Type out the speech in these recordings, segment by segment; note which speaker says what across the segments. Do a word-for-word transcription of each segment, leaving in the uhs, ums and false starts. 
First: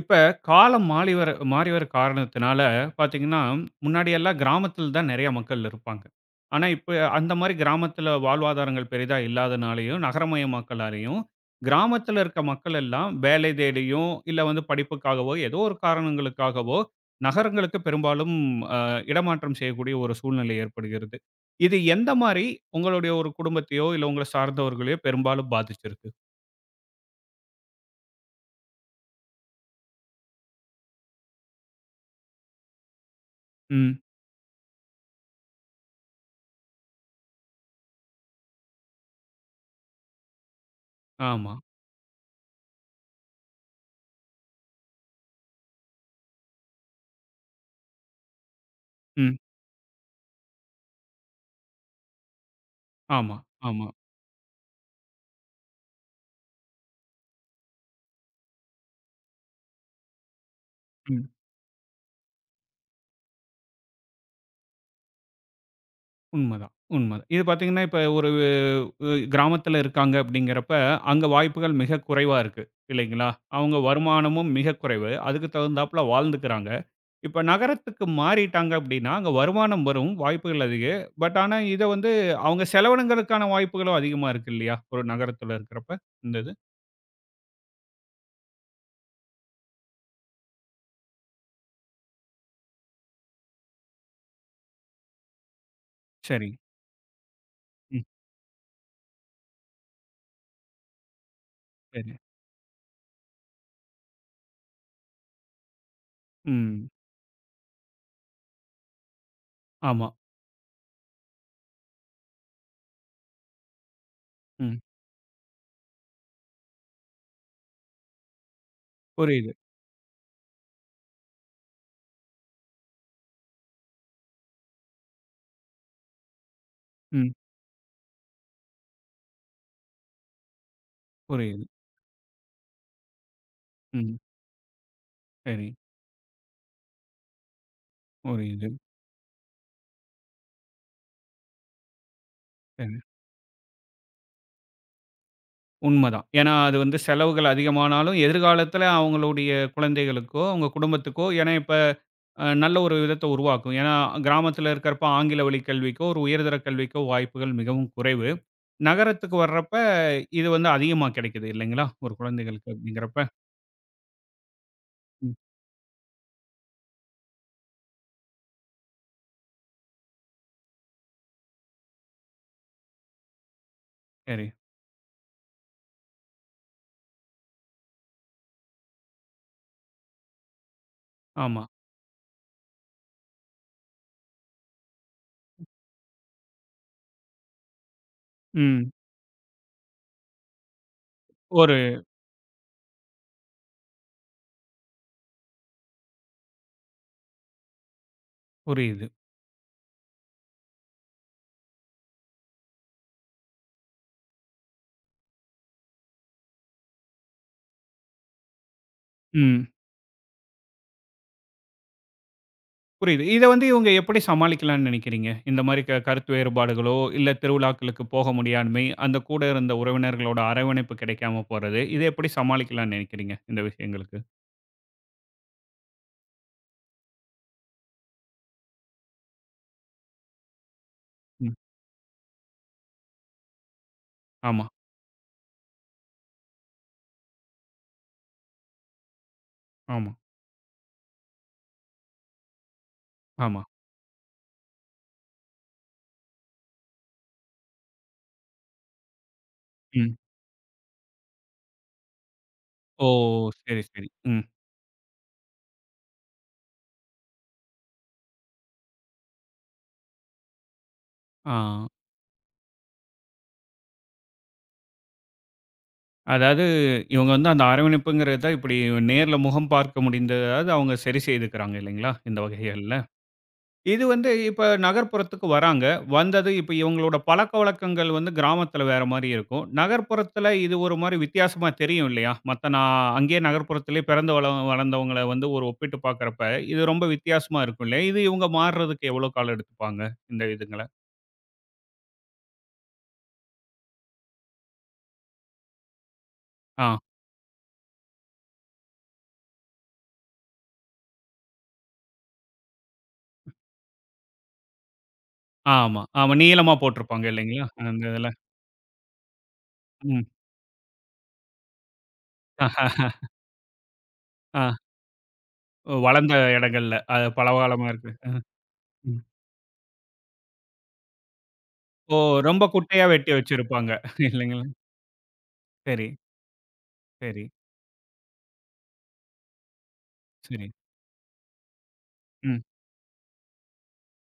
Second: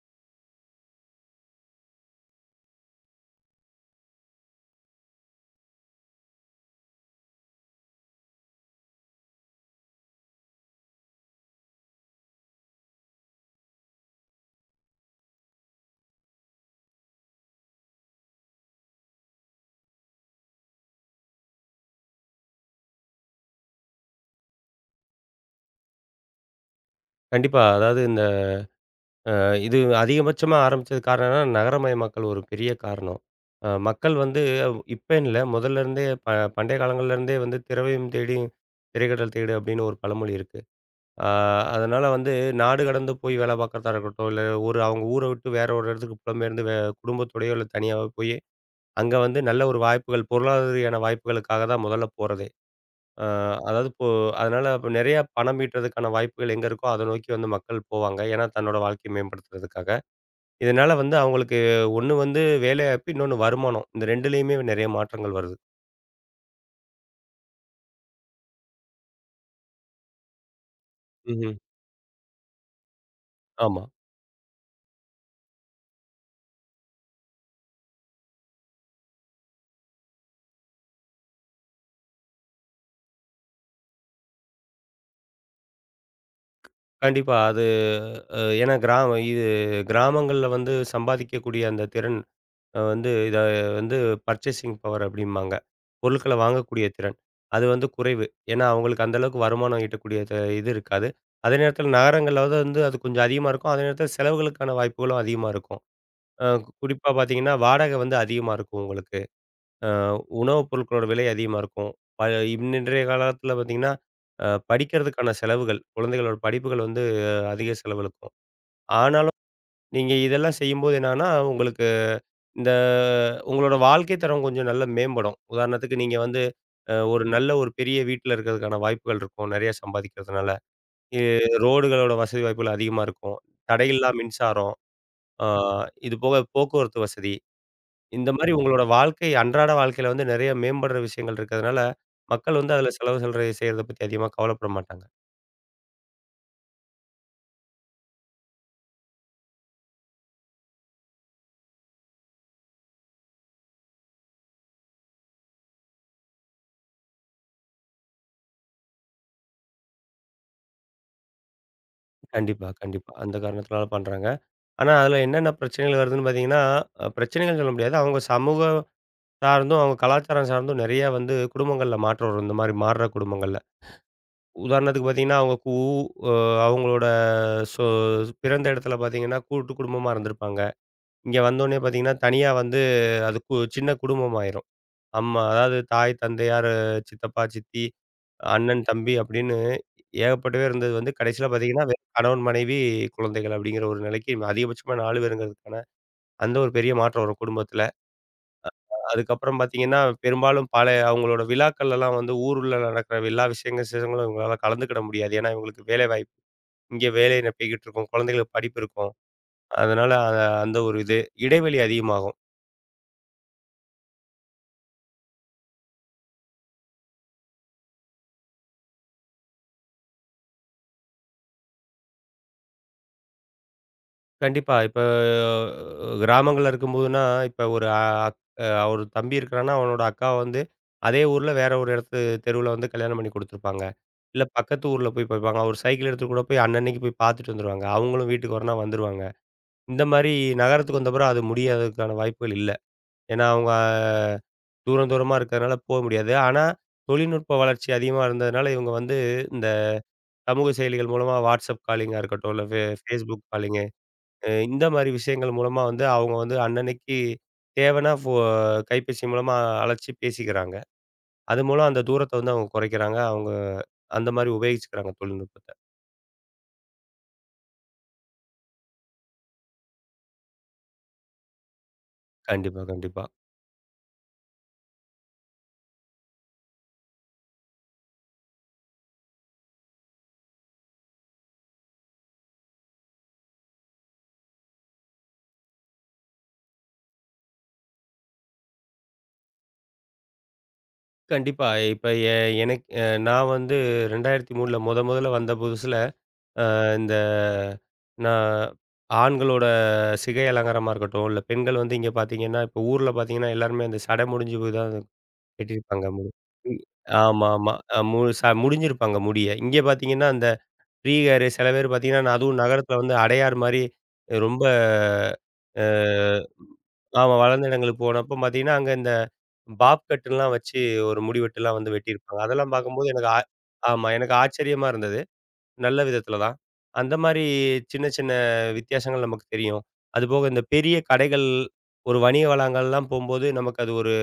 Speaker 1: இப்ப காலம் மாறி வர மாறி வர காரணத்தினால பார்த்தீங்கன்னா, முன்னாடி எல்லாம் கிராமத்தில தான் நெறைய மக்கள் இருப்பாங்க. ஆனா, இப்ப அந்த மாரி கிராமத்தில வாழ்வாதாரங்கள் பெரிதா இல்லாதனாலயும், நகரமயமாக்கலாலயும், கிராமத்தில இருக்க மக்கள் எல்லாம் வேலை தேடியும், இல்ல வந்து படிப்புக்காகவோ, ஏதோ ஒரு காரணங்களுக்காகவோ, நகரங்களுக்கு பெரும்பாலும் அ இடமாற்றம் செய்யக்கூடிய ஒரு சூழ்நிலை ஏற்படுகிறது. இது எந்த மாரி உங்களுடைய ஒரு குடும்பத்தையோ, இல்ல உங்கள சார்ந்தவர்களையோ பெரும்பாலும் பாதிச்சிருக்கு?
Speaker 2: கண்டிப்பா. அதாவது இந்த அ இது அதிகபட்சமா ஆரம்பிச்சது காரணம் என்னன்னா, நகரமயமாக்கல் ஒரு பெரிய காரணம். அ
Speaker 1: ம்.
Speaker 2: மக்கள் வந்து இப்பன்னு இல்ல, முதல்ல இருந்தே ப பண்டைய காலங்கள்ல இருந்தே வந்து "திரவையும் தேடியும் திரைக்கடல் தேடு" அப்படின்னு ஒரு பழமொழி இருக்கு. ஆ
Speaker 1: ஆமா.
Speaker 2: அதனால வந்து நாடு கடந்து போய் வேலை பார்க்கறதா இருக்கட்டும், இல்ல ஒரு அவங்க ஊர விட்டு வேற ஒரு இடத்துக்கு புலம்பெயர்ந்து வே குடும்பத்தோடயோ, இல்ல தனியாவோ போயி, அங்க
Speaker 1: ம்.
Speaker 2: வந்து நல்ல ஒரு வாய்ப்புகள் பொருளாதார ரீதியான வாய்ப்புகளுக்காக தான் முதல்ல போறதே. அ
Speaker 1: ஆமா, ஆமா.
Speaker 2: அதாவது இப்போ அதனால அப்ப நெறையா பணம் ஈட்டுறதுக்கான வாய்ப்புகள் எங்க இருக்கோ, அத நோக்கி வந்து மக்கள் போவாங்க. ஏன்னா, தன்னோட வாழ்க்கைய மேம்படுத்துறதுக்காக. இதனால வந்து
Speaker 1: ம்.
Speaker 2: அவங்களுக்கு ஒண்ணு வந்து வேலைவாய்ப்பு, இன்னொன்னு வருமானம். இந்த ரெண்டிலுமே நெறைய மாற்றங்கள் வருது.
Speaker 1: உண்மதான், உண்மதான். இது பார்த்தீங்கன்னா, இப்ப ஒரு அ கிராமத்தில இருக்காங்க அப்படிங்கிறப்ப, அங்க
Speaker 2: ம்ஹ்ம்.
Speaker 1: வாய்ப்புகள் மிக குறைவா இருக்கு, இல்லைங்களா? அவங்க
Speaker 2: ஆமா.
Speaker 1: வருமானமும் மிக குறைவு. அதுக்கு தகுந்தாப்புல வாழ்ந்துக்கிறாங்க. இப்ப நகரத்துக்கு மாறிட்டாங்க அப்படின்னா, அங்க வருமானம் வரும், வாய்ப்புகள் அதிகம். பட் ஆனா, இத வந்து அவங்க செலவினங்களுக்கான வாய்ப்புகளும் அதிகமா இருக்கு இல்லையா? ஒரு நகரத்துல இருக்கிறப்ப, இந்த இது.
Speaker 2: கண்டிப்பா. அது அ ஏன்னா கிராம இது கிராமங்கள்ல வந்து சம்பாதிக்கக்கூடிய அந்த திறன் அ வந்து இத வந்து பர்ச்சேசிங் பவர் அப்படிம்பாங்க. பொருட்கள
Speaker 1: சரி.
Speaker 2: வாங்கக்கூடிய திறன். அது வந்து
Speaker 1: ம்.
Speaker 2: குறைவு. ஏன்னா, அவங்களுக்கு அந்த அளவுக்கு வருமானம் ஈட்டக்கூடிய த இது இருக்காது. அதே நேரத்தில
Speaker 1: சரி.
Speaker 2: நகரங்களாவது வந்து அது கொஞ்சம் அதிகமா இருக்கும். அதே நேரத்தில செலவுகளுக்கான வாய்ப்புகளும் அதிகமா இருக்கும். அ
Speaker 1: ம்.
Speaker 2: குறிப்பா பார்த்தீங்கன்னா, வாடகை வந்து அதிகமா இருக்கும் உங்களுக்கு. அ
Speaker 1: ஆமா.
Speaker 2: உணவுப் பொருட்களோட விலை அதிகமா இருக்கும். ப இன் இன்றைய காலத்தில பார்த்தீங்கன்னா, அ
Speaker 1: ம்.
Speaker 2: படிக்கிறதுக்கான செலவுகள், குழந்தைகளோட படிப்புகள் வந்து அஹ் அதிக செலவழுக்கும். ஆனாலும்
Speaker 1: புரியுது.
Speaker 2: நீங்க இதெல்லாம் செய்யும்போது என்னன்னா, உங்களுக்கு இந்த உங்களோட வாழ்க்கை தரம் கொஞ்சம் நல்லா மேம்படும். உதாரணத்துக்கு நீங்க வந்து அ ஒரு
Speaker 1: ம்.
Speaker 2: நல்ல ஒரு பெரிய வீட்ல இருக்கிறதுக்கான வாய்ப்புகள் இருக்கும், நெறைய சம்பாதிக்கிறதுனால. இ
Speaker 1: புரியுது.
Speaker 2: ரோடுகளோட வசதி வாய்ப்புகள் அதிகமா இருக்கும். தடையில்லா
Speaker 1: ம்.
Speaker 2: மின்சாரம், ஆ
Speaker 1: சரி.
Speaker 2: இது போக போக்குவரத்து வசதி. இந்த மாரி
Speaker 1: புரியுது.
Speaker 2: உங்களோட வாழ்க்கை அன்றாட வாழ்க்கையில வந்து நெறைய மேம்படுற விஷயங்கள் இருக்கிறதுனால, மக்கள் வந்து
Speaker 1: சரி.
Speaker 2: அதில செலவு சொல்ற செய்றத பத்தி அதிகமா கவலைப்பட மாட்டாங்க.
Speaker 1: உண்மதான். ஏன்னா, அது வந்து செலவுகள் அதிகமானாலும், எதிர்காலத்தில அவங்களுடைய குழந்தைகளுக்கோ, அவங்க குடும்பத்துக்கோ ஏன்னா இப்ப அ நல்ல ஒரு விதத்த உருவாக்கும். ஏன்னா, கிராமத்தில இருக்கிறப்ப ஆங்கில வழி கல்விக்கோ, ஒரு உயர்தர கல்விக்கோ வாய்ப்புகள் மிகவும் குறைவு. நகரத்துக்கு வர்றப்ப, இது வந்து அதிகமா கிடைக்குது இல்லைங்களா? ஒரு
Speaker 2: கண்டிப்பா,
Speaker 1: குழந்தைகளுக்கு
Speaker 2: கண்டிப்பா.
Speaker 1: அப்படிங்கிறப்ப.
Speaker 2: அந்த காரணத்தினால பண்றாங்க. ஆனா, அதில
Speaker 1: ம்.
Speaker 2: என்னென்ன பிரச்சனைகள் வருதுன்னு பார்த்தீங்கன்னா, அ பிரச்சனைகள்னு சொல்ல முடியாது. அவங்க சமூக சார்ந்தும், அவங்க கலாச்சாரம் சார்ந்தும் நெறைய வந்து குடும்பங்கள்ல மாற்றம் வரும். இந்த மாரி மாறுற குடும்பங்கள்ல.
Speaker 1: சரி.
Speaker 2: உதாரணத்துக்கு பார்த்தீங்கன்னா, அவங்க கூ அ அவங்களோட சொ பிறந்த இடத்துல பார்த்தீங்கன்னா, கூட்டு குடும்பமா இருந்திருப்பாங்க. இங்க
Speaker 1: ஆமா.
Speaker 2: வந்தோனே பார்த்தீங்கன்னா, தனியா வந்து அது கு சின்ன குடும்பமாயிரும். அம்மா அதாவது தாய், தந்தையார், சித்தப்பா, சித்தி, அண்ணன்,
Speaker 1: ம்.
Speaker 2: தம்பி அப்படின்னு ஏகப்பட்ட பேர் இருந்தது வந்து கடைசியில
Speaker 1: ஒரு
Speaker 2: பார்த்தீங்கன்னா, வெறும் கணவன், மனைவி, குழந்தைகள் அப்படிங்கிற ஒரு நிலைக்கு அதிகபட்சமா நாலு பேருங்கிறதுக்கான அந்த ஒரு பெரிய மாற்றம் வரும் குடும்பத்தில.
Speaker 1: புரியுது.
Speaker 2: அதுக்கப்புறம் பார்த்தீங்கன்னா, பெரும்பாலும் பழைய அவங்களோட விழாக்கள்லலாம் வந்து ஊருல நடக்கிற எல்லா விஷயங்க விசேஷங்களும் இவங்களால கலந்துக்கிட முடியாது. ஏன்னா, இவங்களுக்கு வேலைவாய்ப்பு இங்கே வேலை நிரப்பிக்கிட்டு இருக்கும். குழந்தைகளுக்கு படிப்பு இருக்கும்.
Speaker 1: ம்.
Speaker 2: அதனால அ அந்த ஒரு இது. இடைவெளி அதிகமாகும்.
Speaker 1: புரியுது. இத வந்து இவங்க எப்படி சமாளிக்கலாம்னு நினைக்கிறீங்க? இந்த மாரி க கருத்து வேறுபாடுகளோ, இல்ல திருவிழாக்களுக்கு போக முடியாண்மை, அந்த கூட இருந்த உறவினர்களோட அரவணைப்பு கிடைக்காம போறது. இத எப்படி சமாளிக்கலாம்னு நினைக்கிறீங்க? இந்த விஷயங்களுக்கு.
Speaker 2: கண்டிப்பா. இப்ப கிராமங்கள்ல இருக்கும்போதுனா, இப்ப ஒரு அ அ ஒரு தம்பி இருக்கிறான்னா, அவனோட அக்காவ வந்து அதே ஊர்ல
Speaker 1: ம்.
Speaker 2: வேற ஒரு இடத்து தெருவுல வந்து கல்யாணம் பண்ணி குடுத்துருப்பாங்க. இல்ல
Speaker 1: ஆமா,
Speaker 2: பக்கத்து ஊர்ல போய் பார்ப்பாங்க. ஒரு சைக்கிள் எடுத்துட்டு கூட போய் அன்னன்னைக்கு போய் பார்த்துட்டு வந்துருவாங்க. அவங்களும் வீட்டுக்கு வரனா வந்துருவாங்க. இந்த
Speaker 1: ஆமா,
Speaker 2: மாரி நகரத்துக்கு வந்தப்புறம் அது முடியாததுக்கான வாய்ப்புகள் இல்ல. ஏன்னா
Speaker 1: ஆமா.
Speaker 2: அவங்க தூரம் தூரமா இருக்கிறதுனால போ முடியாது. ஆனா, தொழில்நுட்ப வளர்ச்சி அதிகமா இருந்ததுனால இவங்க வந்து இந்த
Speaker 1: ம்.
Speaker 2: சமூக செயலிகள் மூலமா வாட்ஸ்அப் காலிங்கா இருக்கட்டும், இல்ல ஃபே
Speaker 1: ஓ!
Speaker 2: Facebook
Speaker 1: சரி,
Speaker 2: காலிங்கு
Speaker 1: சரி. ம்.
Speaker 2: அ இந்த மாரி விஷயங்கள் மூலமா வந்து அவங்க வந்து அன்னன்னைக்கு தேவைன்னா ஃபோ கைபேசி மூலமா அழைச்சு பேசிக்கிறாங்க. அது
Speaker 1: ஆ.
Speaker 2: மூலம் அந்த தூரத்த வந்து அவங்க குறைக்கிறாங்க. அவங்க அந்த மாரி உபயோகிச்சுக்கிறாங்க தொழில்நுட்பத்த.
Speaker 1: அதாவது இவங்க வந்து அந்த அரவணைப்புங்கிறத இப்படி நேர்ல முகம் பார்க்க முடிந்ததாவது அவங்க சரி செய்துக்கிறாங்க இல்லைங்களா? இந்த
Speaker 2: கண்டிப்பா,
Speaker 1: வகைகள்ல.
Speaker 2: கண்டிப்பா.
Speaker 1: இது வந்து இப்ப நகர்ப்புறத்துக்கு வராங்க. வந்தது இப்ப இவங்களோட பழக்கவழக்கங்கள் வந்து கிராமத்தில வேற மாரி இருக்கும். நகர்ப்புறத்தில இது ஒரு மாரி வித்தியாசமா தெரியும் இல்லையா? மத்த நான் அங்கேயே நகர்ப்புறத்திலேயே பிறந்து வள வளர்ந்தவங்கள வந்து ஒரு ஒப்பிட்டு பார்க்கிறப்ப, இது ரொம்ப வித்தியாசமா இருக்கும் இல்லையா? இது இவங்க மாறுறதுக்கு எவ்வளோ காலம் எடுத்துப்பாங்க? இந்த இதுங்கள.
Speaker 2: கண்டிப்பா. இப்ப எ எனக்கு அ நான் வந்து இரண்டாயிரத்து மூன்றில் மொத மொதல்ல வந்த புதுசுல அ
Speaker 1: ஆ,
Speaker 2: இந்த நான் ஆண்களோட சிகை அலங்காரமா இருக்கட்டும், இல்ல பெண்கள் வந்து இங்க பார்த்தீங்கன்னா, இப்ப ஊர்ல பார்த்தீங்கன்னா, எல்லாருமே அந்த சடை முடிஞ்சு போய் தான்
Speaker 1: ஆமா,
Speaker 2: கட்டியிருப்பாங்க முடி.
Speaker 1: ஆமா. நீளமா
Speaker 2: ம்.
Speaker 1: போட்டிருப்பாங்க
Speaker 2: ஆமா,
Speaker 1: இல்லைங்களா?
Speaker 2: ஆமா. அ
Speaker 1: அந்த
Speaker 2: மு
Speaker 1: இதில.
Speaker 2: ச முடிஞ்சிருப்பாங்க முடிய. இங்க
Speaker 1: ம்.
Speaker 2: பார்த்தீங்கன்னா, அந்த ஃப்ரீ ஹேரு சில பேர் பார்த்தீங்கன்னா, நான் அதுவும் நகரத்தில வந்து அடையார் மாரி
Speaker 1: ஆ
Speaker 2: ரொம்ப
Speaker 1: வளர்ந்த
Speaker 2: அ
Speaker 1: இடங்கள்ல. அது
Speaker 2: ஆமா வளர்ந்த
Speaker 1: பலகாலமா
Speaker 2: இடங்களுக்கு
Speaker 1: இருக்கு. அ,
Speaker 2: போனப்போ பார்த்தீங்கன்னா, அங்க இந்த
Speaker 1: ம்.
Speaker 2: பாப் கட்டுலாம் வச்சு ஒரு முடிவெட்டுலாம் வந்து
Speaker 1: ஓ!
Speaker 2: வெட்டியிருப்பாங்க.
Speaker 1: ரொம்ப
Speaker 2: அதெல்லாம்
Speaker 1: குட்டையா
Speaker 2: பார்க்கும்போது எனக்கு
Speaker 1: வெட்டி
Speaker 2: ஆ
Speaker 1: வச்சிருப்பாங்க.
Speaker 2: ஆமா எனக்கு
Speaker 1: இல்லைங்களா?
Speaker 2: ஆச்சரியமா இருந்தது. நல்ல
Speaker 1: சரி,
Speaker 2: விதத்துல தான். அந்த மாரி
Speaker 1: சரி,
Speaker 2: சின்ன, சின்ன வித்தியாசங்கள் நமக்கு தெரியும். அதுபோக இந்த
Speaker 1: சரி.
Speaker 2: பெரிய கடைகள், ஒரு வணிக
Speaker 1: ம்.
Speaker 2: வளாகங்கள்லாம் போம்போது, நமக்கு அது ஒரு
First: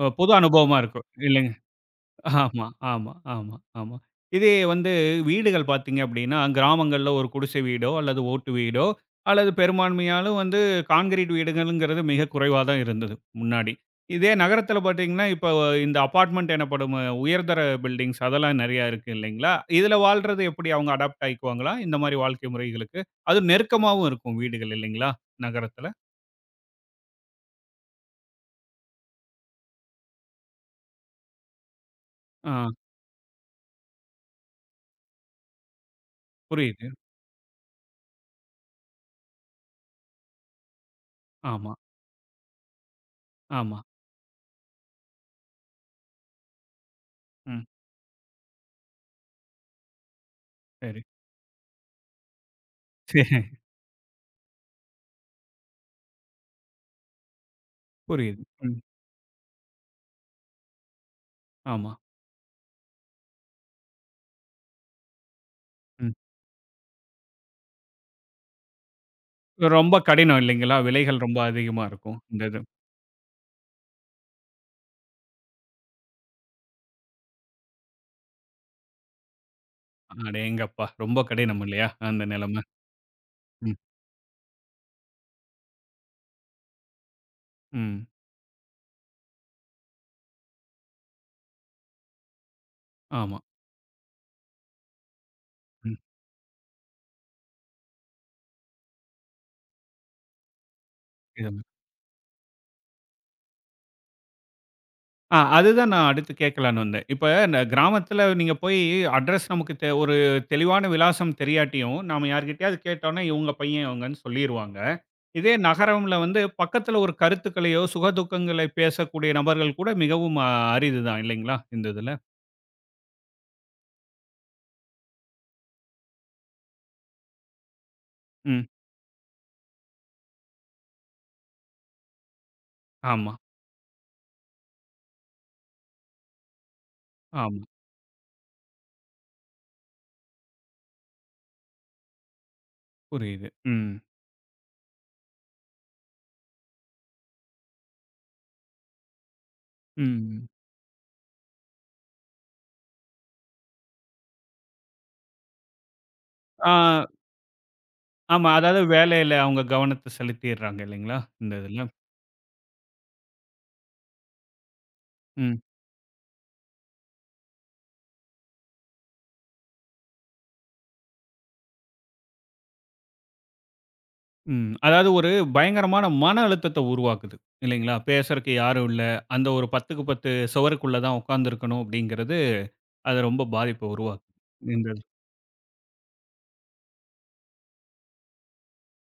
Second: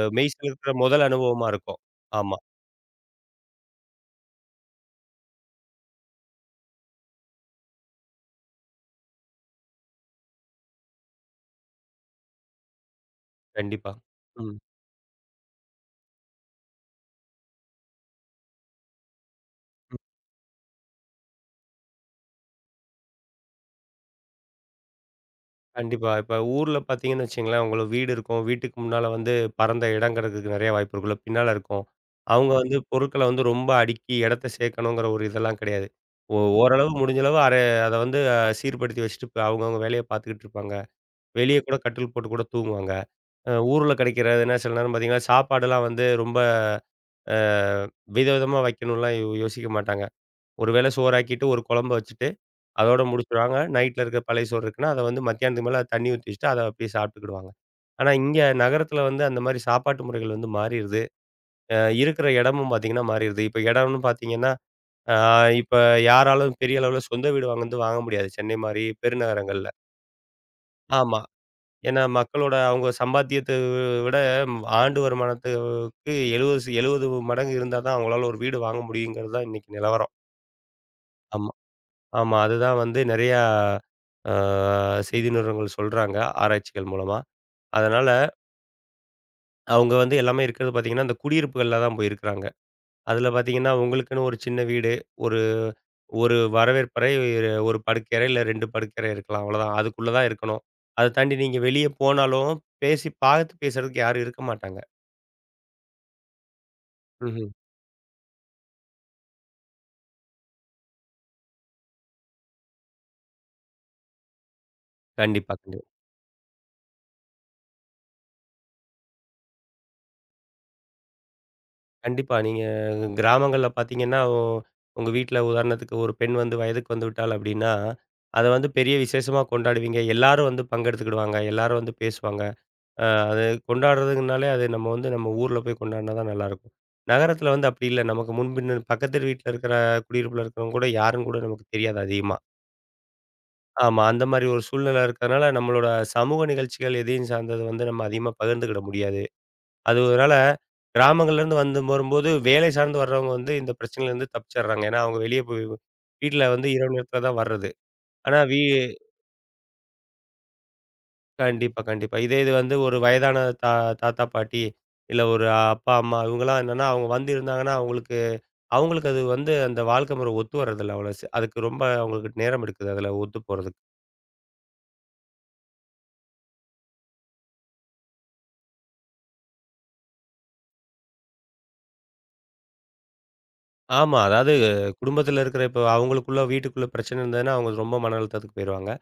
Speaker 1: அ
Speaker 2: மெய்
Speaker 1: புது
Speaker 2: சிலிர்க்கிற
Speaker 1: அனுபவமா
Speaker 2: முதல்
Speaker 1: இருக்கும்.
Speaker 2: அனுபவமா
Speaker 1: இல்லைங்க.
Speaker 2: இருக்கும். ஆமா,
Speaker 1: ஆமா, ஆமா, ஆமா, ஆமா. இதே வந்து வீடுகள் பார்த்தீங்க அப்படின்னா, கிராமங்கள்ல ஒரு குடிசை வீடோ, அல்லது ஓட்டு வீடோ, அல்லது பெரும்பான்மையாலும் வந்து கான்கிரீட் வீடுகள்ங்கிறது மிக குறைவா தான் இருந்தது முன்னாடி.
Speaker 2: கண்டிப்பா.
Speaker 1: இதே
Speaker 2: ம்,
Speaker 1: நகரத்தில பார்த்தீங்கன்னா, இப்போ இந்த அபார்ட்மெண்ட் எனப்படும் அ, உயர்தர பில்டிங்ஸ் அதெல்லாம் நெறையா இருக்கு இல்லைங்களா?
Speaker 2: ம்.
Speaker 1: இதில வாழ்றது எப்படி அவங்க அடாப்ட் ஆயிக்குவாங்களா? இந்த மாரி வாழ்க்கை முறைகளுக்கு? அதுவும் நெருக்கமாவும் இருக்கும் வீடுகள் இல்லைங்களா? நகரத்தில.
Speaker 2: கண்டிப்பா. இப்ப ஊர்ல பார்த்தீங்கன்னு வச்சுக்கங்களேன், உங்களுக்கு வீடு இருக்கும். வீட்டுக்கு முன்னால வந்து பரந்த இடம் கிடக்குறதுக்கு நெறைய வாய்ப்பு இருக்கும்ல. பின்னால இருக்கும்.
Speaker 1: ஆ
Speaker 2: அவங்க வந்து பொருட்கள வந்து ரொம்ப அடுக்கி இடத்த சேர்க்கணுங்கிற ஒரு இதெல்லாம் கிடையாது. ஓ
Speaker 1: புரியுது.
Speaker 2: ஓரளவு முடிஞ்ச அளவு அரை அத வந்து அஹ், சீர்படுத்தி வச்சுட்டு, அவங்கவங்க வேலைய பார்த்துக்கிட்டு இருப்பாங்க. வெளிய
Speaker 1: ஆமா,
Speaker 2: கூட கட்டில் போட்டு கூட தூங்குவாங்க. அ
Speaker 1: ஆமா.
Speaker 2: ஊருல கிடைக்கிறதுனா சில நேரம் பார்த்தீங்கன்னா, சாப்பாடுலாம் வந்து ரொம்ப அ
Speaker 1: ம்.
Speaker 2: விதவிதமா வைக்கணும்லாம் யோ யோசிக்க மாட்டாங்க. ஒரு வேள
Speaker 1: சரி.
Speaker 2: சோறாக்கிட்டு, ஒரு குழம்ப வச்சுட்டு, அதோட
Speaker 1: சரி.
Speaker 2: முடிச்சுருவாங்க. நைட்ல இருக்க பழைய சோறு இருக்குன்னா, அத வந்து மத்தியானத்துக்கு மேல தண்ணி ஊத்தி வச்சுட்டு, அத அப்படியே சாப்பிட்டுக்கிடுவாங்க. ஆனா, இங்க
Speaker 1: புரியுது. ம்.
Speaker 2: நகரத்துல வந்து அந்த மாரி சாப்பாட்டு முறைகள் வந்து மாறிருது. அ
Speaker 1: ஆமா.
Speaker 2: இருக்கிற இடமும் பார்த்தீங்கன்னா மாறிருது. இப்ப இடம்னு பார்த்தீங்கன்னா, அ இப்ப
Speaker 1: ம்.
Speaker 2: யாராலும் பெரிய அளவுல சொந்த வீடு வந்து வாங்க முடியாது. சென்னை மாரி பெருநகரங்கள்ல.
Speaker 1: ரொம்ப கடினம் இல்லைங்களா?
Speaker 2: ஆமா.
Speaker 1: விலைகள் ரொம்ப அதிகமா
Speaker 2: ஏன்னா,
Speaker 1: இருக்கும். இந்த
Speaker 2: மக்களோட
Speaker 1: இது.
Speaker 2: அவங்க சம்பாத்தியத்த விட ம், ஆண்டு வருமானத்துக்கு எழுபது ச எழுபது மடங்கு இருந்தா தான் அவங்களால ஒரு வீடு வாங்க முடியுங்கிறது தான் இன்னைக்கு நிலவரம்.
Speaker 1: அடேங்கப்பா! ரொம்ப
Speaker 2: ஆமா.
Speaker 1: கடினம் இல்லையா? அந்த
Speaker 2: ஆமா.
Speaker 1: நிலைமை.
Speaker 2: அதுதான் வந்து நெறையா
Speaker 1: ம்.
Speaker 2: ஆ செய்தி நிறுவனங்கள் சொல்றாங்க, ஆராய்ச்சிகள் மூலமா.
Speaker 1: ம்.
Speaker 2: அதனால அவங்க வந்து எல்லாமே இருக்கிறது பார்த்தீங்கன்னா, அந்த குடியிருப்புகள்ல தான் போய் இருக்கிறாங்க. அதில
Speaker 1: ஆமா.
Speaker 2: பார்த்தீங்கன்னா, உங்களுக்குன்னு ஒரு சின்ன வீடு, ஒரு
Speaker 1: ம்.
Speaker 2: ஒரு வரவேற்பறை, ஒரு ஒரு படுக்கறை, இல்ல ரெண்டு படுக்கறை இருக்கலாம். அவ்வளோதான். அதுக்குள்ள தான் இருக்கணும். அத தாண்டி நீங்க
Speaker 1: இதுதான்.
Speaker 2: வெளிய போனாலும் பேசி பார்த்து பேசுறதுக்கு யாரும் இருக்க மாட்டாங்க.
Speaker 1: ஆ அதுதான் நான் அடுத்து கேட்கலான்னு வந்தேன். இப்ப
Speaker 2: ம்ஹ்ம்.
Speaker 1: இந்த கிராமத்துல நீங்க போய் அட்ரஸ் நமக்கு தெ ஒரு தெளிவான விலாசம் தெரியாட்டியும், நாம யார்கிட்டயாவது கேட்டோம்னா, இவங்க பையன் இவங்கன்னு சொல்லிருவாங்க. இதே
Speaker 2: கண்டிப்பா, கண்டிப்பா.
Speaker 1: நகரம்ல வந்து பக்கத்துல ஒரு கருத்துக்களையோ, சுகதுக்கங்களை பேசக்கூடிய நபர்கள் கூட மிகவும் அரிது தான் இல்லைங்களா? இந்த இதுல.
Speaker 2: கண்டிப்பா. நீங்க கிராமங்கள்ல பார்த்தீங்கன்னா, ஒ உங்க வீட்ல உதாரணத்துக்கு ஒரு பெண் வந்து வயதுக்கு வந்து விட்டாள் அப்டின்னா, அத
Speaker 1: ம்.
Speaker 2: வந்து பெரிய விசேஷமா கொண்டாடுவீங்க. எல்லாரும் வந்து பங்கெடுத்துக்கிடுவாங்க. எல்லாரும் வந்து பேசுவாங்க. அ
Speaker 1: ஆமா,
Speaker 2: அது கொண்டாடுறதுனாலே அது நம்ம வந்து நம்ம ஊர்ல போய் கொண்டாடுனா தான் நல்லாயிருக்கும். நகரத்தில
Speaker 1: ஆமா.
Speaker 2: வந்து அப்டி இல்ல. நமக்கு முன்பின்னு பக்கத்து வீட்ல இருக்கிற குடியிருப்புல இருக்கிறவங்க கூட யாருன்னு கூட நமக்கு தெரியாது அதிகமா.
Speaker 1: புரியுது. ம்.
Speaker 2: ஆமா. அந்த மாரி ஒரு சூழ்நிலை இருக்கிறதுனால நம்மளோட சமூக நிகழ்ச்சிகள் எதையும் சார்ந்தது வந்து நம்ம அதிகமா பகிர்ந்துக்கிட முடியாது. அதுனால
Speaker 1: ம்.
Speaker 2: கிராமங்கள்லேருந்து வந்து வரும்போது வேலை சார்ந்து வர்றவங்க வந்து இந்த பிரச்சனையிலேருந்து தப்பிச்சிடுறாங்க. ஏன்னா, அவங்க வெளிய போய் வீட்ல வந்து
Speaker 1: ஆ,
Speaker 2: இரவு நேரத்தில தான் வர்றது. ஆனா
Speaker 1: ஆமா.
Speaker 2: வீ
Speaker 1: அதாவது வேலையில அவங்க கவனத்த செலுத்திர்றாங்க இல்லைங்களா? இந்த
Speaker 2: கண்டிப்பா,
Speaker 1: இதுல.
Speaker 2: கண்டிப்பா. இதே இது வந்து ஒரு வயதான தா தாத்தா, பாட்டி இல்ல ஒரு
Speaker 1: ம்,
Speaker 2: அப்பா, அம்மா இவங்கலாம் என்னன்னா, அவங்க வந்து இருந்தாங்கன்னா, அவங்களுக்கு அவங்களுக்கு அது வந்து அந்த வாழ்க்கை முறை ஒத்து வரதில்ல அவ்வளோ. ஸ் அதுக்கு ரொம்ப அவங்களுக்கு நேரம் எடுக்குது அதில ஒத்து போறதுக்கு.
Speaker 1: ம். அதாவது ஒரு பயங்கரமான மன அழுத்தத்த உருவாக்குது இல்லைங்களா? பேசுறக்கு யாரும் இல்ல. அந்த ஒரு பத்துக்கு பத்து சுவருக்குள்ள தான் உட்கார்ந்திருக்கணும் அப்படிங்கிறது, அது ரொம்ப பாதிப்ப
Speaker 2: ஆமா.
Speaker 1: உருவாக்குது.
Speaker 2: அதாவது
Speaker 1: இந்த இது.
Speaker 2: குடும்பத்தில இருக்கிற இப்ப அவங்களுக்குள்ள வீட்டுக்குள்ள பிரச்சனை இருந்ததுன்னா, அவங்க ரொம்ப மன அழுத்தத்துக்கு போயிருவாங்க.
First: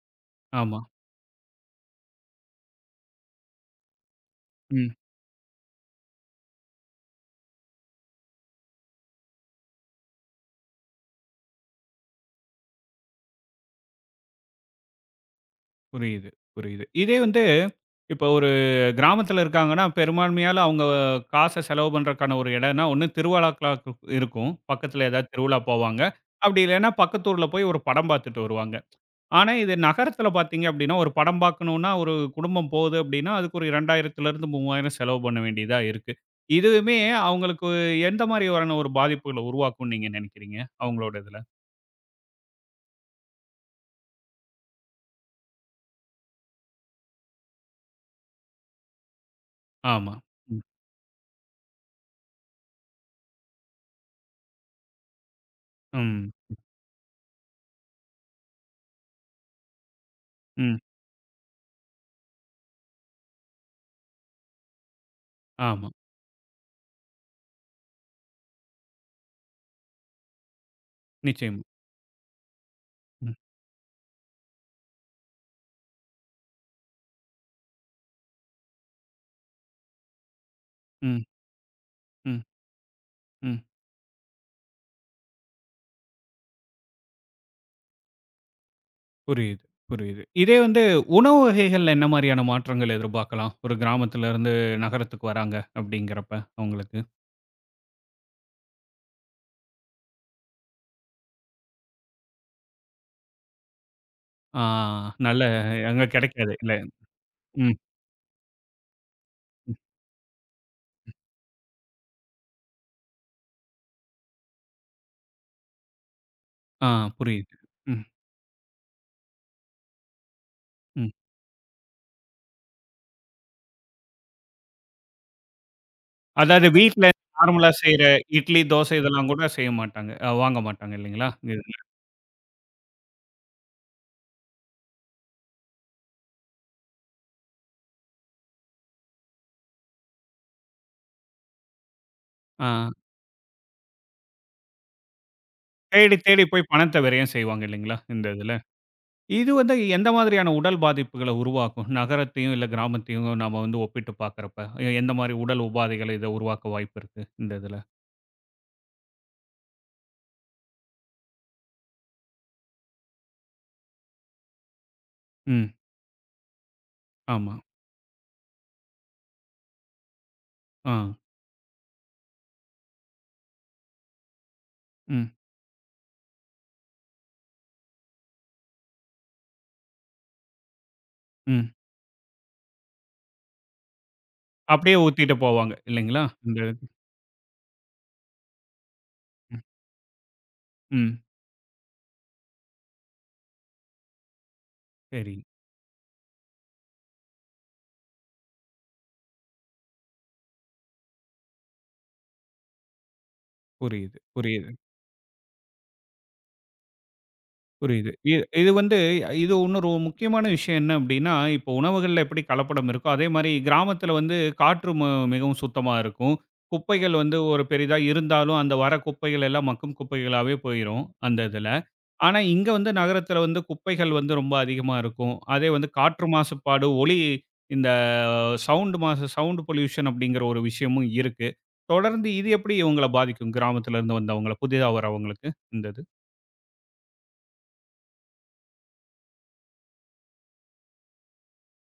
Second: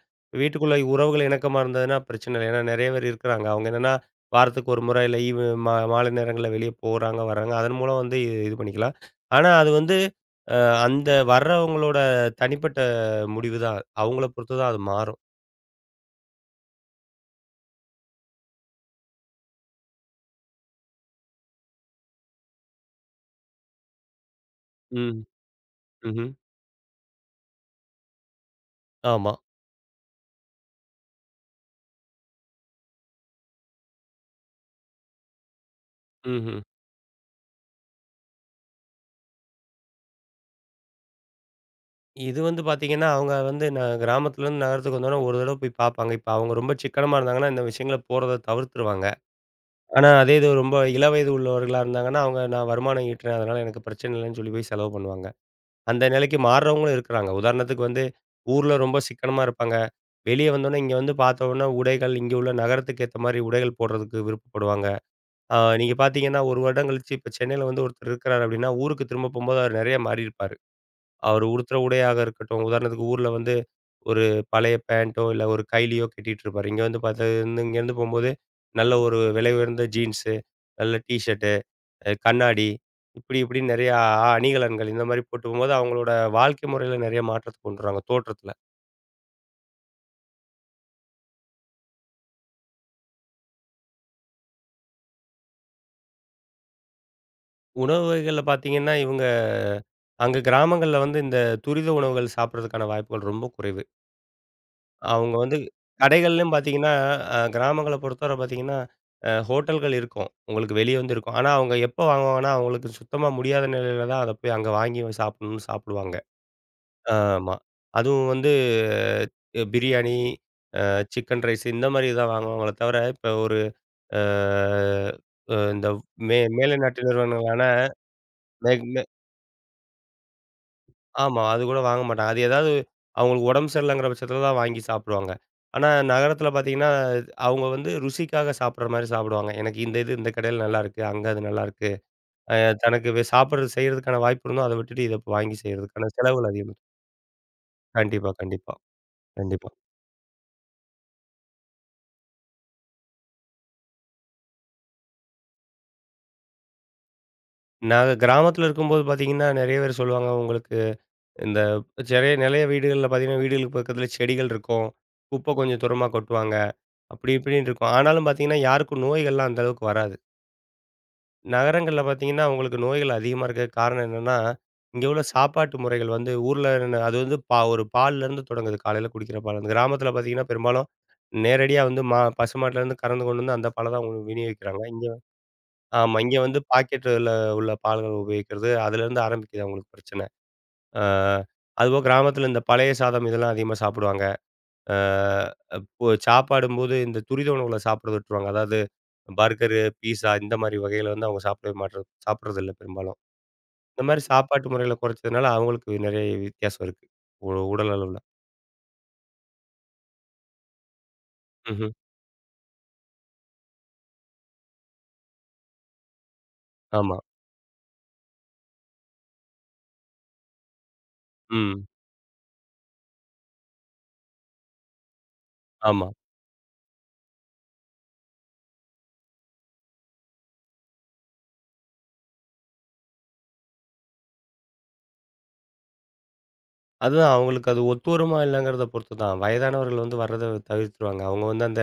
Speaker 2: வீட்டுக்குள்ள
Speaker 1: ஆமா.
Speaker 2: உறவுகள் இணக்கமா இருந்ததுன்னா பிரச்சனை இல்ல. ஏன்னா நெறைய பேர் இருக்கிறாங்க. அவங்க என்னன்னா, வாரத்துக்கு ஒரு
Speaker 1: ம்.
Speaker 2: முறை இல்ல ஈவ் மா மாலை நேரங்கள்ல வெளிய போறாங்க, வராங்க. அதன் மூலம் வந்து இது இது பண்ணிக்கலாம். ஆனா அது வந்து அ அந்த வர்றவங்களோட தனிப்பட்ட முடிவு தான். அவங்கள பொறுத்து தான் அது மாறும்.
Speaker 1: புரியுது, புரியுது. இதே வந்து இப்ப ஒரு கிராமத்துல இருக்காங்கன்னா, பெரும்பான்மையால அவங்க காச செலவு பண்றதுக்கான ஒரு இடம்னா, ஒண்ணு திருவிழாக்களா இருக்கும். பக்கத்துல
Speaker 2: ம்.
Speaker 1: ஏதாவது திருவிழா போவாங்க.
Speaker 2: ம்ஹ்ம்.
Speaker 1: அப்படி இல்லைன்னா, பக்கத்து ஊர்ல போய் ஒரு படம் பார்த்துட்டு வருவாங்க.
Speaker 2: ஆமா.
Speaker 1: ஆனா, இது நகரத்துல பார்த்தீங்க அப்படின்னா, ஒரு படம் பார்க்கணும்னா, ஒரு குடும்பம் போகுது அப்படின்னா, அதுக்கு ஒரு இரண்டாயிரத்திலிருந்து மூவாயிரம் செலவு பண்ண வேண்டியதா இருக்கு.
Speaker 2: ம்ஹ்ம்.
Speaker 1: இதுவுமே அவங்களுக்கு எந்த மாதிரியான ஒரு பாதிப்புகள உருவாக்கும்னு நீங்க நினைக்கிறீங்க? அவங்களோட இதுல.
Speaker 2: இது வந்து பார்த்தீங்கன்னா, அவங்க வந்து ந கிராமத்துலருந்து நகரத்துக்கு வந்தோனே ஒரு தடவ போய் பார்ப்பாங்க. இப்ப அவங்க ரொம்ப சிக்கனமா இருந்தாங்கன்னா, இந்த விஷயங்கள போறத தவிர்த்துருவாங்க. ஆனா,
Speaker 1: ஆமா.
Speaker 2: அதே இது
Speaker 1: ம்.
Speaker 2: ரொம்ப இளவயது உள்ளவர்களா இருந்தாங்கன்னா, அவங்க நான் வருமானம் ஈட்டுறேன். அதனால எனக்கு பிரச்சனை இல்லன்னு சொல்லி போய் செலவு பண்ணுவாங்க. அந்த
Speaker 1: ம்.
Speaker 2: நிலைக்கு மாறுறவங்களும் இருக்கிறாங்க. உதாரணத்துக்கு வந்து ஊர்ல ரொம்ப சிக்கனமா இருப்பாங்க. வெளிய
Speaker 1: ம்.
Speaker 2: வந்தோனே இங்க வந்து பார்த்தோன்னா, உடைகள் இங்க உள்ள நகரத்துக்கு ஏத்த மாரி உடைகள் போடுறதுக்கு விருப்பப்படுவாங்க. ஆ
Speaker 1: ஆமா.
Speaker 2: நீங்க பார்த்தீங்கன்னா, ஒரு வருடம் கழிச்சு இப்ப சென்னையில வந்து ஒருத்தர் இருக்கிறாரு அப்படின்னா, ஊருக்கு திரும்ப போம்போது அவர் நெறைய மாறியிருப்பாரு. அவர்
Speaker 1: நிச்சயமா.
Speaker 2: உடுத்துற உடையாக இருக்கட்டும், உதாரணத்துக்கு ஊர்ல
Speaker 1: ம்.
Speaker 2: வந்து ஒரு பழைய பேண்ட்டோ, இல்ல ஒரு கைலியோ கட்டிட்டு இருப்பாரு. இங்க வந்து பாத்தா இருந்து இங்கேருந்து போம்போது, நல்ல ஒரு விலை உயர்ந்த ஜீன்ஸு, நல்ல டீ
Speaker 1: ம்.
Speaker 2: ஷர்ட்டு, அ
Speaker 1: ம்.
Speaker 2: கண்ணாடி இப்படி
Speaker 1: ம்.
Speaker 2: இப்படின்னு நெறையா அ அணிகலன்கள் இந்த மாரி போட்டு போம்போது, அவங்களோட வாழ்க்கை முறையில நெறைய மாற்றத்த கொண்டு வராங்க, தோற்றத்துல.
Speaker 1: புரியுது, புரியுது. இதே வந்து உணவு வகைகள்ல என்ன மாரியான மாற்றங்கள் எதிர்பார்க்கலாம்? ஒரு கிராமத்துல இருந்து நகரத்துக்கு வராங்க அப்படிங்கிறப்ப அவங்களுக்கு.
Speaker 2: உணவு வகைகள்ல பாத்தீங்கன்னா, இவங்க அங்க கிராமங்கள்ல வந்து இந்த துரித உணவுகள் சாப்பிடுறதுக்கான வாய்ப்புகள் ரொம்ப குறைவு.
Speaker 1: ஆ
Speaker 2: அவங்க
Speaker 1: நல்ல
Speaker 2: வந்து
Speaker 1: அங்க கிடைக்காது.
Speaker 2: கடைகள்லயும்
Speaker 1: இல்ல.
Speaker 2: பார்த்தீங்கன்னா, அ
Speaker 1: ம்.
Speaker 2: கிராமங்கள பொறுத்தவர பார்த்தீங்கன்னா, அ ஹோட்டல்கள் இருக்கும். உங்களுக்கு வெளிய வந்து இருக்கும். ஆனா, அவங்க எப்போ வாங்குவாங்கன்னா, அவங்களுக்கு சுத்தமா முடியாத நிலையில தான் அத போய் அங்க வாங்கி சாப்பிடணும்னு சாப்பிடுவாங்க.
Speaker 1: ஆ புரியுது.
Speaker 2: ஆமா.
Speaker 1: ம்.
Speaker 2: அதுவும் வந்து அ பிரியாணி, அ
Speaker 1: ம்.
Speaker 2: சிக்கன் ரைஸ் இந்த மாரி தான் வாங்குவாங்களே தவிர, இப்ப ஒரு அ அ இந்த மே
Speaker 1: அதாவது
Speaker 2: மேலை
Speaker 1: வீட்ல
Speaker 2: நாட்டு நிறுவனங்களான
Speaker 1: நார்மலா செய்ற இட்லி,
Speaker 2: மேக்
Speaker 1: தோசை
Speaker 2: மே
Speaker 1: இதெல்லாம் கூட செய்ய மாட்டாங்க. அ வாங்க மாட்டாங்க இல்லைங்களா?
Speaker 2: ஆமா. அது
Speaker 1: இதுல.
Speaker 2: கூட வாங்க மாட்டாங்க. அது ஏதாவது அவங்களுக்கு உடம்பு சரியில்லங்கிற பட்சத்தில தான் வாங்கி சாப்பிடுவாங்க. ஆனா நகரத்தில பார்த்தீங்கன்னா, அவங்க வந்து ருசிக்காக சாப்பிடுற மாரி சாப்பிடுவாங்க. எனக்கு இந்த இது இந்த கடையில நல்லாருக்கு. அங்க அது நல்லாருக்கு. அ
Speaker 1: ஆ.
Speaker 2: தனக்கு வே சாப்பிடுறது செய்றதுக்கான வாய்ப்பு இருந்தும், அத விட்டுட்டு இத வாங்கி செய்றதுக்கான
Speaker 1: தேடி தேடி
Speaker 2: செலவுகள்
Speaker 1: போய்
Speaker 2: அதிகம்.
Speaker 1: பணத்த விரயம் செய்வாங்க இல்லைங்களா? இந்த
Speaker 2: கண்டிப்பா,
Speaker 1: இதுல.
Speaker 2: கண்டிப்பா,
Speaker 1: இது
Speaker 2: கண்டிப்பா.
Speaker 1: வந்து எந்த மாதிரியான உடல் பாதிப்புகள உருவாக்கும்? நகரத்தையும், இல்ல கிராமத்தையும் நாம வந்து ஒப்பிட்டு பார்க்கிறப்ப, எ எந்த மாரி உடல் உபாதைகள் இத உருவாக்க வாய்ப்பு இருக்கு? இந்த இதுல.
Speaker 2: நாங்க கிராமத்தில இருக்கும்போது பார்த்தீங்கன்னா, நெறைய பேர் சொல்லுவாங்க உங்களுக்கு இந்த செறைய நெறைய வீடுகள்ல பார்த்தீங்கன்னா, வீடுகளுக்கு பக்கத்தில செடிகள் இருக்கும். குப்பை
Speaker 1: ம்.
Speaker 2: கொஞ்சம் தூரமா கொட்டுவாங்க. அப்படி
Speaker 1: ஆமா.
Speaker 2: இப்படின்னு இருக்கும். ஆனாலும் பார்த்தீங்கன்னா, யாருக்கும் நோய்கள்லாம் அந்த அளவுக்கு வராது.
Speaker 1: ஆ.
Speaker 2: நகரங்கள்ல பார்த்தீங்கன்னா, அவங்களுக்கு நோய்கள் அதிகமா இருக்கறதுக்கு காரணம் என்னன்னா, இங்க உள்ள
Speaker 1: ம்.
Speaker 2: சாப்பாட்டு முறைகள் வந்து ஊர்ல ந அது வந்து பா ஒரு பால்லருந்து தொடங்குது. காலையில குடிக்கிற பால். அந்த கிராமத்தில பார்த்தீங்கன்னா, பெரும்பாலும்
Speaker 1: ம்.
Speaker 2: நேரடியா வந்து மா பசுமாட்டுலேருந்து கறந்து கொண்டு வந்து அந்த பால தான் அவங்க விநியோகிக்கிறாங்க.
Speaker 1: அப்படியே
Speaker 2: இங்க
Speaker 1: ஊத்திட்டு போவாங்க
Speaker 2: ஆமா.
Speaker 1: இல்லைங்களா?
Speaker 2: இங்க
Speaker 1: இந்த
Speaker 2: வந்து பாக்கெட்டுல உள்ள பால்கள் உபயோகிக்கிறது. அதுலேருந்து
Speaker 1: ம்.
Speaker 2: ஆரம்பிக்குது அவங்களுக்கு பிரச்சனை. ஆ
Speaker 1: ம்.
Speaker 2: அதுபோக கிராமத்தில இந்த பழைய சாதம் இதெல்லாம் அதிகமா சாப்பிடுவாங்க. ஆ
Speaker 1: சரி.
Speaker 2: ஒ சாப்பாடும்போது இந்த துரித உணவுகள சாப்பிட விட்டுருவாங்க. அதாவது பர்கரு, பீஸா இந்த மாரி வகைகள வந்து அவங்க சாப்பிடவே மாட்ற சாப்பிடுறதில்ல பெரும்பாலும். இந்த
Speaker 1: புரியுது,
Speaker 2: மாரி
Speaker 1: புரியுது.
Speaker 2: சாப்பாட்டு முறைகள குறைச்சதுனால, அவங்களுக்கு நெறைய வித்தியாசம் இருக்கு. உ உடல்
Speaker 1: புரியுது.
Speaker 2: அளவுல.
Speaker 1: இ இது வந்து இது இன்னொரு முக்கியமான விஷயம் என்ன அப்படின்னா, இப்போ
Speaker 2: ம்ஹ்ம்.
Speaker 1: உணவுகள்ல எப்படி கலப்படம் இருக்கோ, அதே மாரி கிராமத்தில வந்து காற்று ம மிகவும் சுத்தமா இருக்கும். குப்பைகள்
Speaker 2: ஆமா.
Speaker 1: வந்து ஒரு பெரிதா இருந்தாலும், அந்த வர குப்பைகள் எல்லாம் மக்கும் குப்பைகளாவே போயிரும், அந்த இதில.
Speaker 2: ம்.
Speaker 1: ஆனா, இங்க வந்து நகரத்தில வந்து குப்பைகள் வந்து ரொம்ப அதிகமா இருக்கும். அதே வந்து
Speaker 2: ஆமா.
Speaker 1: காற்று மாசுபாடு, ஒலி இந்த சவுண்ட் மாசு சவுண்ட் பொல்யூஷன் அப்படிங்கிற ஒரு விஷயமும் இருக்கு. தொடர்ந்து இது எப்படி இவங்கள பாதிக்கும்? கிராமத்தில இருந்து வந்தவங்கள, புதிதா வரவங்களுக்கு இந்த
Speaker 2: அதுதான் அவங்களுக்கு அது ஒத்து வருமா இல்லங்கிறத பொறுத்து தான். வயதானவர்கள் வந்து வர்றத தவிர்த்துருவாங்க. அவங்க வந்து அந்த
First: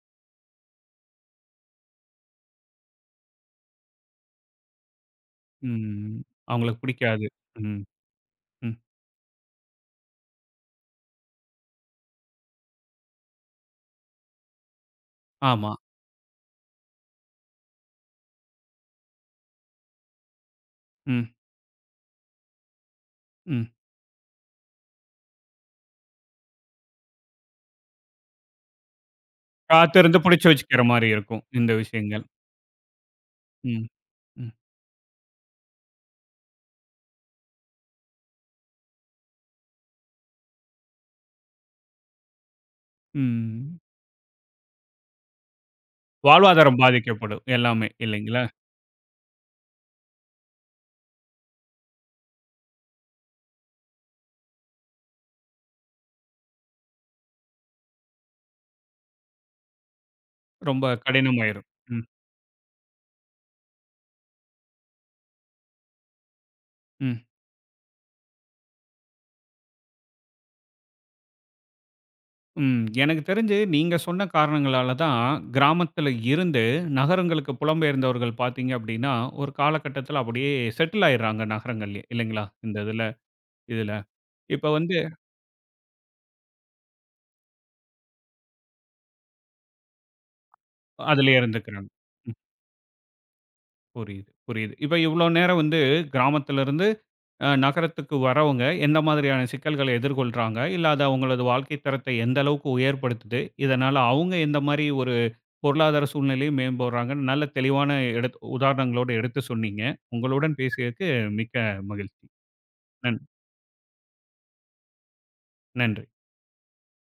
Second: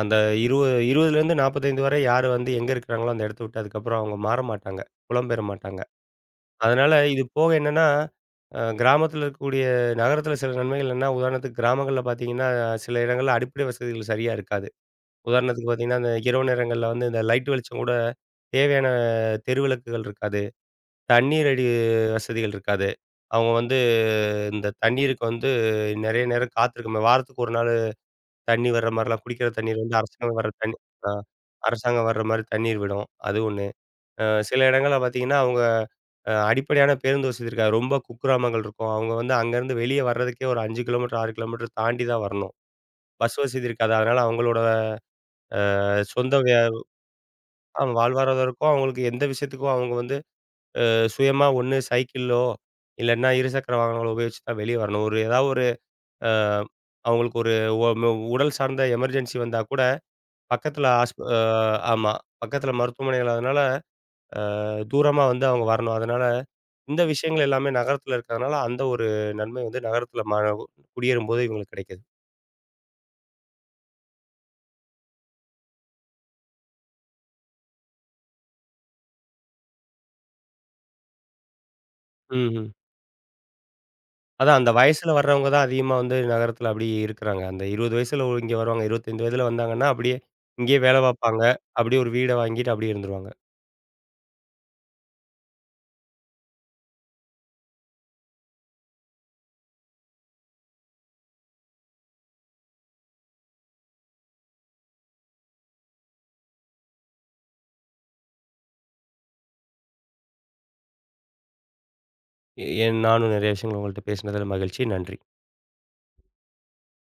Speaker 2: அந்த இருபது 20லருந்து நாற்பத்தி ஐந்து வரை யாரு வந்து எங்க இருக்கிறாங்களோ, அந்த இடத்த விட்டு அதுக்கப்புறம் அவங்க மாற மாட்டாங்க. புலம்பெயர மாட்டாங்க.
Speaker 1: ம். அவங்களுக்கு
Speaker 2: அதனால இது
Speaker 1: பிடிக்காது.
Speaker 2: போக
Speaker 1: ம்,
Speaker 2: என்னன்னா, அ
Speaker 1: ம்.
Speaker 2: கிராமத்தில இருக்கக்கூடிய நகரத்தில சில நன்மைகள் என்னன்னா, உதாரணத்துக்கு கிராமங்கள்ல பார்த்தீங்கன்னா, சில இடங்கள்ல அடிப்படை வசதிகள் சரியா இருக்காது. உதாரணத்துக்கு
Speaker 1: ஆமா.
Speaker 2: பார்த்தீங்கன்னா, அந்த இரவு நேரங்கள்ல வந்து இந்த லைட் வெளிச்சம் கூட தேவையான தெருவிளக்குகள் இருக்காது.
Speaker 1: ம்,
Speaker 2: தண்ணீர் அடி வசதிகள் இருக்காது. அவங்க
Speaker 1: ம்.
Speaker 2: வந்து இந்த தண்ணீருக்கு வந்து நெறைய நேரம் காத்திருக்கணும். வாரத்துக்கு ஒரு நாள் தண்ணி வர்ற மாரிலாம் குடிக்கிற தண்ணீர் வந்து
Speaker 1: காத்திருந்து
Speaker 2: அரசாங்கம்
Speaker 1: புடிச்சு
Speaker 2: வர்ற தண்ணி
Speaker 1: வச்சுக்கிற மாரி
Speaker 2: அ
Speaker 1: இருக்கும். இந்த
Speaker 2: அரசாங்கம் வர்ற
Speaker 1: விஷயங்கள்.
Speaker 2: மாரி தண்ணீர் விடும். அது ஒண்ணு.
Speaker 1: ம்,
Speaker 2: அ
Speaker 1: ம்,
Speaker 2: சில இடங்கள்ல பார்த்தீங்கன்னா, அவங்க அ அடிப்படையான பேருந்து வசதி இருக்காது. ரொம்ப குக்கிராமங்கள் இருக்கும். அவங்க வந்து அங்கேருந்து வெளிய வர்றதுக்கே ஒரு ஐந்து கிலோமீட்டர், ஆறு கிலோமீட்டர் தாண்டி தான் வரணும். பஸ் வசதி
Speaker 1: ம்.
Speaker 2: இருக்காது. அதனால அவங்களோட சொந்த வே
Speaker 1: வாழ்வாதாரம் பாதிக்கப்படும். எல்லாமே
Speaker 2: ஆமா. வாழ்வாதாரம்
Speaker 1: இல்லைங்களா?
Speaker 2: இருக்கும். அவங்களுக்கு எந்த விஷயத்துக்கும் அவங்க வந்து அ சுயமா ஒண்ணு சைக்கிளோ, இல்லன்னா இருசக்கர வாகனங்கள உபயோகிச்சு தான் வெளிய வரணும். ஒரு ஏதாவது ஒரு அ அவங்களுக்கு ஒரு ஒ மு உடல் சார்ந்த எமர்ஜென்சி வந்தா கூட
Speaker 1: ரொம்ப
Speaker 2: பக்கத்தில ஆஸ்ப அ
Speaker 1: கடினமாயிரும். ம்,
Speaker 2: ஆமா. பக்கத்தில மருத்துவமனைகள் அதனால அ தூரமா வந்து அவங்க வரணும். அதனால இந்த
Speaker 1: ம்,
Speaker 2: விஷயங்கள் எல்லாமே நகரத்தில இருக்கிறதுனால, அந்த ஒரு நன்மை வந்து நகரத்தில ம குடியேறும்போது இவங்களுக்கு கிடைக்குது.
Speaker 1: ம். எனக்கு தெரிஞ்சு நீங்க சொன்ன காரணங்களால தான் கிராமத்துல இருந்து நகரங்களுக்கு புலம்பெயர்ந்தவர்கள் பார்த்தீங்க அப்டின்னா, ஒரு காலகட்டத்துல அப்படியே செட்டில் ஆயிடுறாங்க நகரங்கள்லயே இல்லைங்களா?
Speaker 2: ம்ஹ்ம்.
Speaker 1: இந்த இதுல இதுல.
Speaker 2: அதான்
Speaker 1: இப்ப
Speaker 2: அந்த
Speaker 1: வந்து
Speaker 2: வயசுல வர்றவங்க தான் அதிகமா வந்து நகரத்துல அப்படியே இருக்கிறாங்க. அந்த இருபது வயசுல ஒ இங்க வருவாங்க. இருபத்தி ஐந்து வயதுல வந்தாங்கன்னா, அப்படியே இங்கேயே வேலை
Speaker 1: அதுலயே
Speaker 2: பார்ப்பாங்க.
Speaker 1: இருந்துக்கிறாங்க.
Speaker 2: அப்படியே ஒரு வீட வாங்கிட்டு அப்படியே இருந்துருவாங்க.
Speaker 1: புரியுது, புரியுது. இப்ப இவ்ளோ நேரம் வந்து கிராமத்திலிருந்து அ நகரத்துக்கு வரவங்க எந்த மாதிரியான சிக்கல்கள எதிர்கொள்றாங்க? இல்ல அது அவங்களது வாழ்க்கை தரத்தை எந்த அளவுக்கு உயர்படுத்துது? இதனால அவங்க எந்த மாரி ஒரு பொருளாதார சூழ்நிலையும் மேம்படுறாங்கன்னு நல்ல தெளிவான எடுத் உதாரணங்களோட எடுத்து சொன்னீங்க. உங்களுடன் பேசியதுக்கு மிக்க மகிழ்ச்சி.
Speaker 2: எ என்
Speaker 1: நன்
Speaker 2: நானும் நெறைய விஷயங்கள் உங்கள்ட்ட பேசினதுல மகிழ்ச்சி. நன்றி.
Speaker 1: நன்றி.